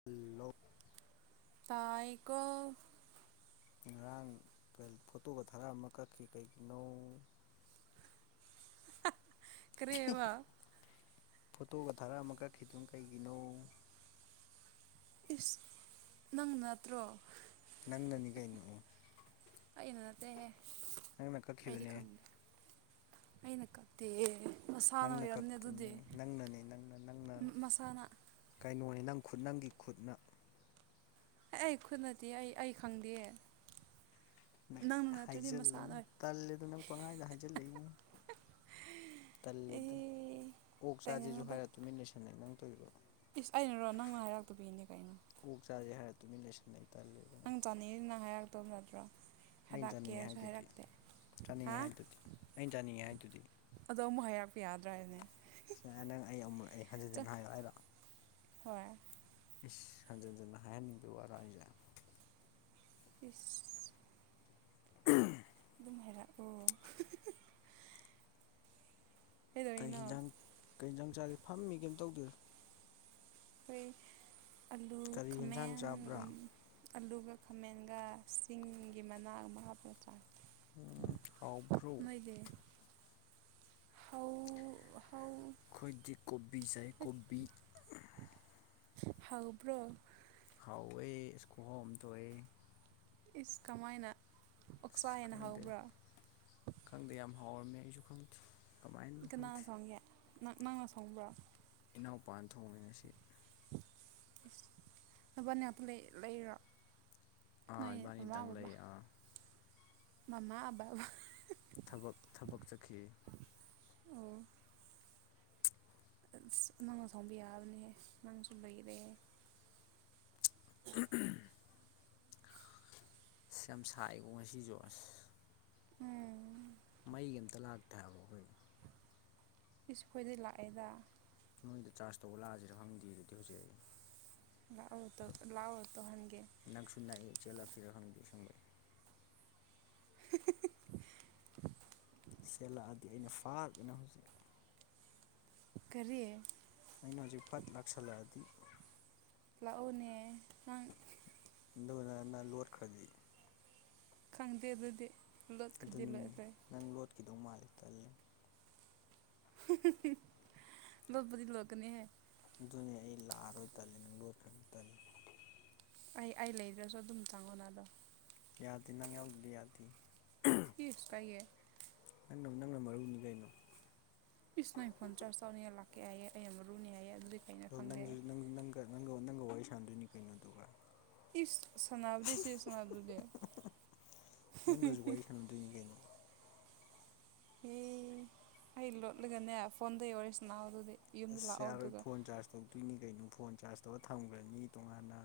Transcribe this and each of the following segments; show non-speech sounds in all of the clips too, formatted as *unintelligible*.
*unintelligible* ꯇꯥꯏꯀꯣ ꯉꯔꯥꯡ ꯐꯣꯇꯣꯒ ꯊꯥꯔꯛ ꯑꯃ ꯀꯛꯈꯤ ꯀꯩꯒꯤꯅꯣ ꯀꯔꯤꯕꯥ ꯐꯣꯇꯣꯒ ꯊꯥꯔ ꯑꯃ ꯀꯛꯈꯤꯗꯨꯅ ꯀꯩꯒꯤꯅꯣ ꯏꯁ ꯅꯪꯅ ꯅꯠꯇ꯭ꯔꯣ ꯅꯪꯅꯅꯤ ꯀꯩꯅꯣ ꯏ ꯑꯩꯅ ꯅꯠꯇꯦꯍꯦ ꯅꯪꯅ ꯑꯩꯗꯤ ꯀꯛꯈꯤꯕꯅꯦ ꯈꯪꯗꯦ ꯑꯩꯅ ꯀꯛꯇꯦ ꯃꯁꯥꯅ ꯅꯪꯅ ꯑꯣꯏꯔꯝꯅꯦ ꯀꯛꯄꯅꯦ ꯑꯗꯨꯗꯤ ꯅꯪꯅꯅꯦ ꯅꯪꯅ ꯅꯪꯅ ꯃꯁꯥꯅ ꯀꯩꯅꯣꯅꯦ ꯅꯪ ꯈꯨꯠ ꯅꯪꯒꯤ ꯈꯨꯠꯅ ꯑꯩ ꯈꯨꯠꯅꯗꯤ ꯑꯩ ꯑꯩ ꯈꯪꯗꯤꯌꯦ ꯍꯥꯏꯖꯤꯜꯂꯨ ꯑꯣꯏ ꯇꯜꯂꯦꯗ ꯅꯪ ꯄꯪꯍꯥꯏꯗ ꯍꯥꯏꯖꯤꯜꯂꯛꯏ ꯇꯜꯂꯦꯗ ꯑꯦ ꯑꯣꯛ ꯆꯥꯁꯤꯁꯨ ꯇꯥꯏꯅꯅꯨꯗ ꯍꯥꯏꯔ ꯇꯨꯃꯤꯟ ꯂꯩꯁꯟꯅꯩ ꯅꯪ ꯇꯧꯔꯤꯕ ꯏꯁ ꯑꯩꯅꯔꯣ ꯅꯪꯅ ꯍꯥꯏꯔꯥꯛꯇꯕꯩꯅꯦ ꯀꯩꯅꯣ ꯑꯣꯛ ꯆꯥꯥꯁꯦ ꯍꯥꯏꯔ ꯇꯨꯃꯤꯟ ꯂꯩꯁꯟꯅꯩ ꯇꯜꯂꯦ꯫ ꯄꯅꯤꯔꯅ ꯍꯥꯏꯔꯛꯇꯧ ꯅꯠꯇ꯭ꯔꯣ ꯑꯩꯅ ꯆꯥꯅꯤꯡꯉꯦ ꯍꯥꯏꯔꯛꯀꯦꯁꯨ ꯍꯥꯏꯗꯨꯗꯤ ꯍꯥꯏꯔꯛꯇꯦ ꯆꯥꯅꯤꯡꯉꯦ ꯍꯥ ꯍꯥꯏꯗꯨꯗꯤ ꯑꯩꯅ ꯆꯥꯅꯤꯡꯉꯦ ꯍꯥꯏꯗꯨꯗꯤ ꯑꯗꯣ ꯑꯃꯨꯛ ꯍꯥꯏꯔꯥꯛꯄ ꯌꯥꯗ꯭ꯔꯥ ꯍꯥꯏꯅꯦ *unintelligible* ꯅꯪ ꯑꯩ ꯑꯃꯨꯛ ꯑꯩ ꯍꯟꯖꯤꯟ ꯍꯟꯖꯤꯟ ꯍꯥꯏꯌꯣ ꯍꯥꯏꯔꯣ ꯍꯣꯏ ꯏꯁ ꯍꯟꯖꯟꯖꯟꯅ ꯍꯥꯏꯍꯟꯅꯤꯡꯕ ꯋꯥꯔ ꯍꯥꯏꯁꯦ ꯄꯤꯁ ꯎꯝ ꯃꯦꯔꯥꯛꯑꯣ ꯀꯩ ꯍꯤꯟꯖꯥꯡ ꯀꯩ ꯌꯦꯟꯖꯥꯡ ꯆꯥꯒꯦ ꯐꯝꯃꯤ ꯀꯩꯝ ꯇꯧꯗꯦ ꯐꯦ ꯀꯔꯤ ꯍꯤꯟꯁꯥꯡ ꯆꯥꯕ꯭ꯔꯥ ꯑꯂꯨꯒ ꯈꯥꯃꯦꯟꯒ ꯆꯁꯤꯡꯒꯤꯒꯤ ꯃꯅꯥ ꯑꯃ ꯍꯥꯞꯄ ꯆꯥꯏ ꯍꯥꯎꯕ꯭ꯔꯣ ꯅꯣꯏꯗꯤ ꯍꯧ ꯍꯧ ꯑꯩꯈꯣꯏꯗꯤ ꯀꯣꯕꯤ ꯆꯥꯏ ꯀꯣꯕꯤ ꯍꯥꯎꯕ꯭ꯔꯣ ꯍꯥꯎꯋꯦ ꯏꯁ ꯈꯨꯍꯥꯎ ꯑꯃ ꯇꯧꯑꯦ ꯏꯁ ꯀꯃꯥꯏꯅ ꯑꯁ ꯑꯣꯛꯆꯥ ꯍꯦꯅ ꯈꯪꯗꯦ ꯍꯧꯕ꯭ꯔꯥ ꯈꯪꯗꯦ ꯌꯥꯝ ꯍꯥꯎꯔꯝꯃꯦ ꯑꯩꯁꯨꯈꯪ ꯀꯅꯥꯅ ꯁꯣꯡꯒꯦ ꯅꯪ ꯅꯪꯅ ꯁꯣꯡꯕ꯭ꯔꯣ ꯏꯅꯥꯎꯄꯥꯥꯟ ꯊꯣꯡꯉꯦ ꯉꯥꯁꯤ ꯅꯕꯅꯦ ꯑꯄꯨ ꯂꯩ ꯂꯩꯔꯣ ꯑꯥ ꯅꯣꯏ ꯃꯃꯥ ꯏꯕꯥꯅꯤꯇꯪ ꯕꯕꯥ ꯂꯩ ꯑꯥ ꯃꯃꯥ ꯑꯕꯥꯕ ꯊꯕꯛ ꯊꯕꯛ ꯆꯠꯈꯤ ꯑꯣ ꯑꯁ ꯅꯪꯅꯁꯣꯡꯕ ꯌꯥꯕꯅꯦꯍꯦ ꯅꯪꯁꯨ ꯂꯩꯔꯦ ꯎꯝ ꯎꯝ ꯏꯁ ꯌꯥꯝ ꯁꯥꯏꯀꯣ ꯉꯁꯤ ꯖꯣ ꯑꯁ ꯎꯝ ꯐꯤ ꯑꯃꯝꯇ ꯂꯥꯛꯇꯦ ꯍꯥꯏꯕ ꯑꯩꯈꯣꯏ ꯏꯁ ꯈꯣꯏꯗꯩ ꯂꯥꯛꯑꯦꯗ ꯅꯣꯏꯗ ꯆꯥꯔꯖ ꯇꯧꯕ ꯂꯥꯛꯑꯁꯤꯔ ꯍꯪꯗꯦ ꯑꯗꯨꯗꯤ ꯍꯧꯖꯤꯛ ꯑꯩ ꯑꯧ ꯇꯧ ꯂꯥꯛꯑꯣ ꯇꯧꯍꯟꯒꯦ ꯅꯛꯁꯨ ꯅꯛꯏ ꯆꯦꯜꯂꯛ ꯁꯤꯔꯥ ꯍꯪꯗꯦ ꯁꯪꯕꯏ *inaudible* ꯁꯦꯜꯂꯛꯑꯗꯤ ꯑꯩꯅꯥ ꯐꯥꯛ ꯑꯩꯅꯥ ꯍꯧꯖꯤꯛ ꯀꯔꯤ ꯑꯩꯅ ꯍꯧꯖꯤꯛ ꯐꯠ ꯂꯥꯛꯁꯜꯂꯛꯑꯗꯤ ꯂꯥꯛꯑꯣꯅꯦ ꯅꯪ ꯑꯗꯨꯒꯅꯅ ꯂꯣꯠꯈ꯭ꯔꯗꯤ ꯈꯪꯗꯦ ꯑꯗꯨꯗꯤ ꯂꯣꯠꯀꯗꯤ ꯑꯗꯨꯅꯤ ꯂꯣꯠꯈ꯭ꯔꯦ ꯅꯪ ꯂꯣꯠꯈꯤꯗꯧ ꯃꯥꯜꯂꯦ ꯇꯜꯂꯦ ꯂꯣꯠꯄꯗꯤ ꯂꯣꯠꯀꯥꯅꯤ ꯍꯥꯏ ꯑꯗꯨꯅꯦ ꯑꯩ ꯂꯥꯛꯑꯔꯣꯏ ꯇꯜꯂꯦ ꯅꯪ ꯂꯣꯏꯈ꯭ꯔꯅꯤ ꯇꯂꯤ ꯑꯩ ꯑꯩ ꯂꯩꯗ꯭ꯔꯁꯨ ꯑꯗꯨꯝ ꯆꯪꯉꯣꯅꯗꯣ ꯌꯥꯗꯦ ꯅꯪ ꯌꯥꯎꯗꯗꯤ ꯌꯥꯗꯦ *unintelligible* ꯀꯩꯌꯦ ꯅꯪꯅ ꯅꯪꯅ ꯃꯔꯨꯅꯤ ꯀꯩꯅꯣ ꯏꯁ ꯃꯥꯏ ꯐꯣꯟ ꯆꯔꯖ ꯇꯧꯅꯤꯌꯦ ꯂꯥꯛꯀꯦ ꯍꯥꯏꯌꯦ ꯑꯩ ꯌꯥꯝ ꯃꯔꯨꯅꯤ ꯍꯥꯏꯌꯦ ꯑꯗꯨꯗꯤ ꯀꯩꯅꯣ ꯑꯗꯣ ꯈꯪꯗꯦ ꯅꯪꯁꯨ ꯅꯪ ꯅꯪꯒ ꯅꯪꯒ ꯋꯥꯔꯤ ꯁꯥꯟꯅꯗꯣꯏꯅꯤ ꯀꯩꯅꯣꯗꯨꯒ ꯏꯁ ꯁꯅꯥꯕꯗꯤꯁꯦ ꯁꯅꯥꯕꯗꯨꯗꯦ ꯑꯗꯨꯅꯤ ꯀꯩꯅꯣ ꯍꯦ ꯑꯩ ꯂꯣꯠꯂꯒꯅꯦ ꯐꯣꯟꯗꯩ ꯋꯥꯔꯤ ꯁꯅꯧ ꯑꯗꯨꯗꯤ ꯌꯨꯝꯗ ꯑꯁ ꯂꯥꯛꯑꯣ ꯌꯥꯔꯣꯏ ꯑꯗꯨꯒ ꯐꯣꯟ ꯆꯥꯔꯖ ꯇꯧꯗꯣꯏꯅꯤ ꯀꯩꯅꯣ ꯐꯣꯟ ꯆꯥꯔꯖ ꯇꯧꯔ ꯊꯝꯈ꯭ꯔꯅꯤ ꯇꯣꯉꯥꯟꯅ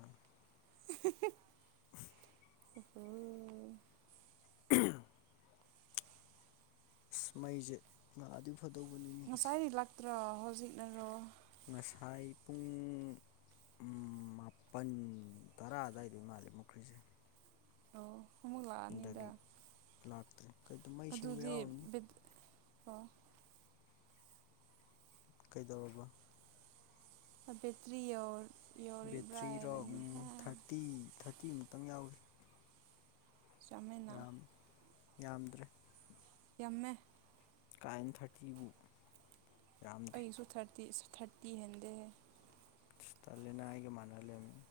*unintelligible* *unintelligible* ꯑꯁ ꯃꯩꯖꯩ ꯂꯥꯛꯑꯗꯤ ꯐꯗꯧꯕꯅꯤ ꯉꯁꯥꯏꯗꯤ ꯂꯛꯇ꯭ꯔꯣ ꯍꯧꯖꯤꯛꯅꯔꯣ ꯉꯁꯥꯏ ꯄꯨꯡ ꯃꯥꯄꯜ ꯇꯔꯥ ꯑꯗꯨꯋꯥꯏꯗ ꯃꯥꯜꯂꯦ ꯃꯨꯈ꯭ꯔꯤꯖꯤ ꯑꯣ ꯑꯃꯨꯛ ꯂꯥꯛꯑꯅꯤꯗ ꯂꯥꯛꯇ꯭ꯔꯦ ꯀꯩꯗ ꯃꯩ ꯁꯦꯝꯦꯡꯕ ꯑꯗꯨꯗꯤ ꯌꯥꯎꯔꯝꯅꯤ ꯕꯦꯠ ꯑꯣ ꯀꯩꯗꯧꯔꯕ ꯑꯕꯦꯇ꯭ꯔꯤ ꯌꯣ ꯌꯣ ꯕꯦꯇ꯭ꯔꯤ ꯔꯣ ꯎꯝ ꯊꯥꯔꯇꯤ ꯊꯥꯔꯇꯤ ꯑꯃꯨꯛꯇꯪ ꯌꯥꯎꯔꯤ ꯆꯃꯦꯅꯥ ꯌꯥꯝ ꯌꯥꯝꯗ꯭ꯔꯦ ꯌꯥꯝꯃꯦ ꯀꯥꯏꯟ ꯊꯥꯔꯇꯤꯕꯨ ꯌꯥꯝꯗꯦ ꯑꯩꯁꯨ ꯊꯥꯔꯇꯤ ꯊꯥꯔꯇꯤ ꯍꯦꯟꯗꯦꯅꯦ ꯇꯜꯂꯦꯅ ꯑꯩꯒ ꯃꯥꯟꯅ ꯂꯩꯔꯝꯃꯤ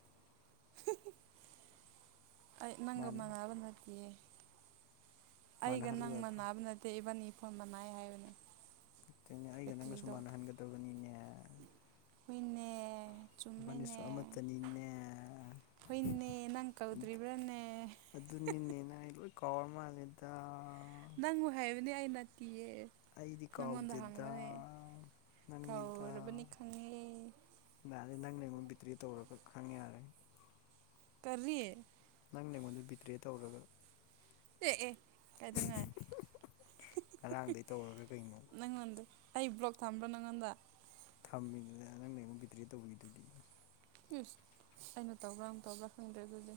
ꯑꯩ ꯅꯪꯒ ꯃꯥꯅꯤ ꯃꯥꯟꯅꯕ ꯅꯠꯇꯤꯌꯦ ꯑꯩꯒ ꯃꯥꯟꯅꯍꯜꯂꯨ ꯅꯪ ꯌꯥꯗ꯭ꯔꯣ ꯃꯟꯅꯕ ꯅꯠꯇꯦ ꯏꯕꯥꯟ ꯅꯤ ꯐꯣꯟ ꯃꯅꯩ ꯍꯥꯏꯕꯅꯦ ꯀꯩꯅꯣ ꯑꯩꯒ ꯅꯪꯒꯁꯨ ꯕꯦꯇ꯭ꯔꯤꯗꯣ ꯃꯥꯟꯅꯍꯟꯒꯗꯕꯅꯤꯅꯦ ꯍꯨꯏꯅꯦ ꯏꯕꯅꯤꯁꯨ ꯆꯨꯝꯃꯤꯅꯦ ꯑꯃꯠꯇꯅꯤꯅꯦ ꯍꯣꯏꯅꯦ ꯅꯪ ꯀꯧꯗ꯭ꯔꯤꯕ꯭ꯔꯥꯅꯦ *unintelligible* ꯀꯥꯎꯔ ꯃꯟꯅꯦꯗ ꯅꯪꯕꯨ ꯍꯥꯏꯕꯅꯦ ꯑꯩꯩ ꯅꯠꯇꯤꯌꯦ ꯑꯩꯗꯤ ꯅꯪꯉꯣꯟꯗ ꯀꯥꯎꯗꯦꯗ ꯍꯪꯕꯅꯦ ꯅꯪꯅꯤꯗ ꯀꯥꯎꯔꯕꯅꯤ ꯈꯪꯉꯦ ꯌꯥꯔꯦ ꯅꯪꯅ ꯑꯩꯉꯣꯟ ꯕꯤꯛꯇ꯭ꯔꯤ ꯇꯧꯔꯒ ꯈꯪꯉꯦ ꯌꯥꯔꯦ ꯀꯔꯤ ꯅꯪ ꯅꯩꯉꯣꯟꯗ ꯕꯤꯇ꯭ꯔꯦ ꯇꯧꯔꯒ ꯑꯦ ꯑꯦ ꯀꯥꯏꯗꯧꯉꯥꯏ ꯉꯔꯥꯡꯗꯩ ꯇꯧꯔꯒ ꯀꯩꯅꯣ ꯅꯪꯉꯣꯟꯗ ꯑꯩ ꯕ꯭ꯂꯣꯛ ꯊꯝꯕ꯭ꯔꯥ ꯅꯪꯉꯣꯟꯗ ꯊꯝꯃꯤꯅꯤꯅ ꯅꯪꯅ ꯑꯩꯉꯣꯟ ꯕꯤꯗ꯭ꯔꯦ ꯇꯧꯔꯤꯗꯨꯗꯤ ꯏꯁ ꯑꯩꯅ ꯇꯧꯕ꯭ꯔꯥ ꯅꯪ ꯇꯧꯕ꯭ꯔꯥ ꯈꯪꯗ꯭ꯔꯦ ꯑꯗꯨꯗꯤ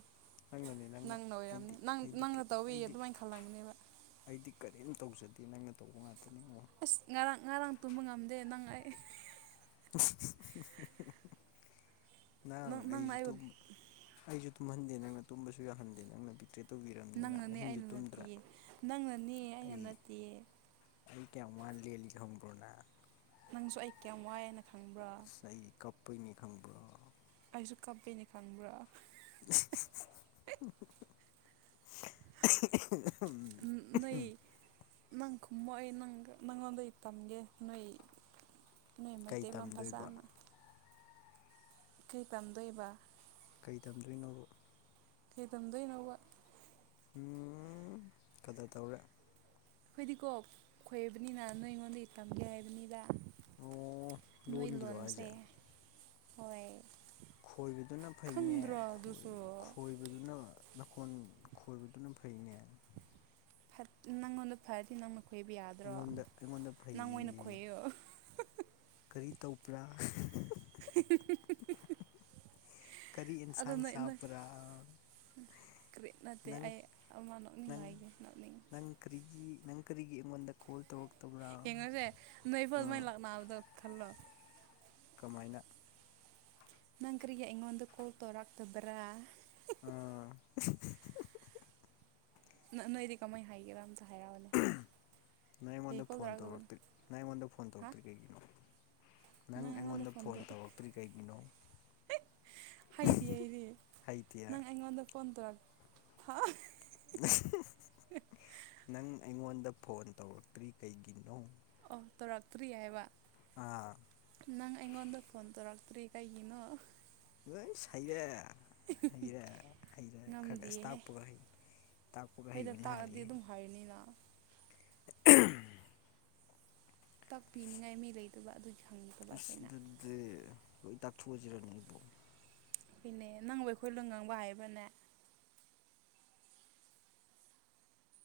ꯅꯪꯅꯅꯦ ꯅꯪꯅ ꯑꯣꯏꯔꯝꯅꯤ ꯑꯩꯗꯤ ꯅꯪ ꯑꯩꯗꯤ ꯅꯪꯅ ꯇꯧꯌꯤ ꯑꯩꯗꯤ ꯑꯗꯨꯃꯥꯏꯅ ꯈꯜꯂꯝꯒꯅꯤꯕ ꯑꯩꯗꯤ ꯀꯔꯤꯝ ꯇꯧꯖꯗꯦ ꯅꯪꯅ ꯇꯧꯕ ꯉꯥꯛꯇꯅꯤꯉꯣ ꯑꯁ ꯉꯔꯥꯡ ꯉꯔꯥꯡ ꯇꯨꯝꯕ ꯉꯝꯗꯦ ꯅꯪ ꯑꯩ ꯅꯪ ꯑꯩ ꯅꯪꯅ ꯇꯨꯝ ꯑꯩꯕꯨ ꯑꯩꯁꯨ ꯇꯨꯝꯍꯟꯗꯦ ꯅꯪꯅ ꯇꯨꯝꯕꯁꯨ ꯌꯥꯍꯟꯗꯦ ꯅꯪꯅ ꯄꯤꯛꯇꯦ ꯅꯪꯅꯅꯤ ꯑꯩꯅ ꯅꯠꯇꯦꯌꯦ ꯅꯪꯅꯅꯤ ꯑꯩꯅ ꯑꯩ ꯅꯠꯇꯦꯌꯦ ꯑꯩ ꯀꯌꯥꯝ ꯋꯥꯅ ꯂꯦꯜꯂꯤ ꯈꯪꯕ꯭ꯔꯣ ꯅꯪ ꯅꯪꯁꯨ ꯑꯩ ꯀꯌꯥꯝ ꯋꯥꯏꯑꯅ ꯈꯪꯕ꯭ꯔꯥ ꯉꯁꯥꯏ ꯑꯩ ꯀꯞꯄꯨꯏꯅꯤ ꯈꯪꯕ꯭ꯔꯣ ꯑꯩꯁꯨ ꯀꯞꯄꯤꯅꯤ ꯈꯪꯕ꯭ꯔꯥ *unintelligible* ꯎꯝ ꯅꯣꯏ ꯅꯪ ꯈꯨꯝꯃꯣ ꯑꯩ ꯅꯪ ꯅꯪꯉꯣꯟꯗꯩ ꯇꯝꯒꯦ ꯅꯣꯏ ꯅꯣꯏ ꯀꯩ ꯃꯩꯇꯩꯂꯣꯟ ꯇꯝꯗꯣꯏꯕ ꯐꯖꯅ ꯀꯩ ꯇꯝꯗꯣꯏꯕ ꯀꯩ ꯇꯝꯗꯣꯏꯅꯣꯕ ꯍꯦ ꯇꯝꯗꯣꯏꯅꯣꯕ ꯎꯝ ꯀꯗꯔ ꯇꯧꯔꯦ ꯑꯩꯈꯣꯏꯗꯤꯀꯣ ꯈꯣꯏꯕꯅꯤꯅ ꯅꯣꯏ ꯑꯩꯉꯣꯟꯗꯒꯤ ꯇꯝꯒꯦ ꯍꯥꯏꯕꯅꯤꯗ ꯑꯣ ꯅꯣꯏ ꯂꯣꯟꯒꯤꯔꯣ ꯂꯣꯟꯁꯦ ꯍꯥꯏꯁꯦ ꯍꯣꯏ ꯈꯣꯏꯕꯗꯨꯅ ꯐꯩꯅꯦ ꯈꯪꯗ꯭ꯔꯣ ꯈꯣꯏ ꯑꯗꯨꯁꯨ ꯈꯣꯏ ꯈꯣꯏꯕꯗꯨꯅ ꯅꯥꯈꯣꯟ ꯈꯣꯏꯕꯗꯨꯅ ꯐꯩꯅꯦ ꯐꯠ ꯅꯪꯉꯣꯟꯗ ꯐꯔꯗꯤ ꯅꯪꯅ ꯈꯣꯏꯕ ꯌꯥꯗ꯭ꯔꯣ ꯑꯩꯉꯣꯟꯗ ꯑꯩꯉꯣꯟꯗ ꯅꯪ ꯑꯣꯏꯅ ꯐꯩ ꯈꯣꯏꯌꯨ ꯑꯍꯥꯍꯥꯍꯥ ꯀꯔꯤ ꯇꯧꯕ꯭ꯔꯥ ꯑꯍꯥꯍꯥ ꯎ *unintelligible* ꯀꯔꯤ ꯑꯗꯣ ꯏꯟꯁꯥꯡ ꯅꯣꯏ ꯅꯣꯏ ꯆꯄꯔꯥ ꯅꯠꯇ ꯑꯩ ꯑꯃ ꯅꯪ ꯅꯣꯛꯅꯤꯡꯉꯥꯏꯒꯤ ꯅꯣꯛꯅꯤꯡ ꯅꯪ ꯀꯔꯤꯒꯤ ꯅꯪ ꯀꯔꯤꯒꯤ ꯑꯩꯉꯣꯟꯗ ꯀꯣꯜ ꯇꯧꯔꯛꯇꯕ꯭ꯔꯥ ꯌꯦꯡꯉꯁꯦ ꯅꯣꯏ ꯐꯥꯎ ꯑꯗꯨꯃꯥꯏ ꯎꯝ ꯂꯥꯛꯅꯕꯅꯕꯗꯣ ꯈꯜꯂꯣ ꯀꯃꯥꯏꯅ ꯅꯪ ꯀꯔꯤꯒꯤ ꯑꯩꯉꯣꯟꯗ ꯀꯣꯜ ꯇꯧꯔꯛꯇꯕ꯭ꯔꯥ ꯑꯥ *unintelligible* ꯅꯪ ꯅꯣꯏꯗꯤ ꯀꯃꯥꯏꯅ ꯍꯥꯏꯒꯦꯔꯥ ꯑꯝꯇ ꯍꯥꯏꯔꯛꯑꯣꯅꯦ ꯅꯪ ꯀꯩ ꯑꯩꯉꯣꯟꯗ ꯀꯣꯜ ꯐꯣꯟ ꯇꯧꯔꯛꯇꯕꯅꯣ ꯇꯧꯛꯇ꯭ꯔꯤ ꯅꯪ ꯑꯩꯉꯣꯟꯗ ꯐꯣꯟ ꯍꯥ ꯇꯧꯔꯛꯇ꯭ꯔꯤ ꯀꯩꯒꯤꯅꯣ ꯅꯪ ꯑꯩꯉꯣꯟꯗ ꯐꯣꯟ ꯇꯧꯔꯛꯇ꯭ꯔꯤ ꯀꯩꯒꯤꯅꯣ ꯍꯩꯇꯤꯌꯦ ꯑꯩꯗꯤ ꯍꯩꯇꯤꯌꯥ ꯅꯪ ꯑꯩꯉꯣꯟꯗ ꯐꯣꯟ ꯇꯧꯔꯛ ꯍꯥ ꯑꯍꯤ ꯅꯪ ꯑꯩꯉꯣꯟꯗ ꯐꯣꯟ ꯇꯧꯔꯛꯇ꯭ꯔꯤ ꯀꯩꯒꯤꯅꯣ ꯑꯣ ꯇꯧꯔꯛꯇ꯭ꯔꯤ ꯍꯥꯏꯕ ꯑꯥ ꯅꯪ ꯑꯩꯉꯣꯟꯗ ꯐꯣꯟ ꯇꯧꯔꯛꯇ꯭ꯔꯤ ꯀꯩꯒꯤꯅꯣ ꯂꯣꯏ ꯍꯩꯔꯦ ꯍꯩꯔꯦ ꯍꯩꯔꯦ ꯈꯔ ꯑꯁ ꯉꯝꯗꯤꯌꯦꯍꯦ ꯇꯥꯛꯄꯒ ꯍꯩ ꯇꯥꯛꯄꯒꯍꯩꯕꯅ ꯍꯥꯂꯦ ꯗꯤ ꯑꯗꯨꯝ ꯍꯩꯅꯤꯅ *unintelligible* ꯇꯥꯛꯄꯤꯅꯤꯡꯉꯥꯏ ꯃꯤ ꯂꯩꯇꯕ ꯑꯗꯨꯒꯤ ꯍꯪꯗꯕ ꯏꯁ ꯑꯩꯈꯣꯏꯅ ꯑꯗꯨꯗꯤ ꯂꯣꯏ ꯇꯥꯛꯊꯣꯛꯑꯖꯤꯔꯅꯦ ꯑꯩꯕꯣ ꯍꯩꯅꯦ ꯅꯪꯕ ꯑꯩꯈꯣꯏ ꯂꯣꯟ ꯉꯥꯡꯕ ꯍꯩꯕꯅꯦ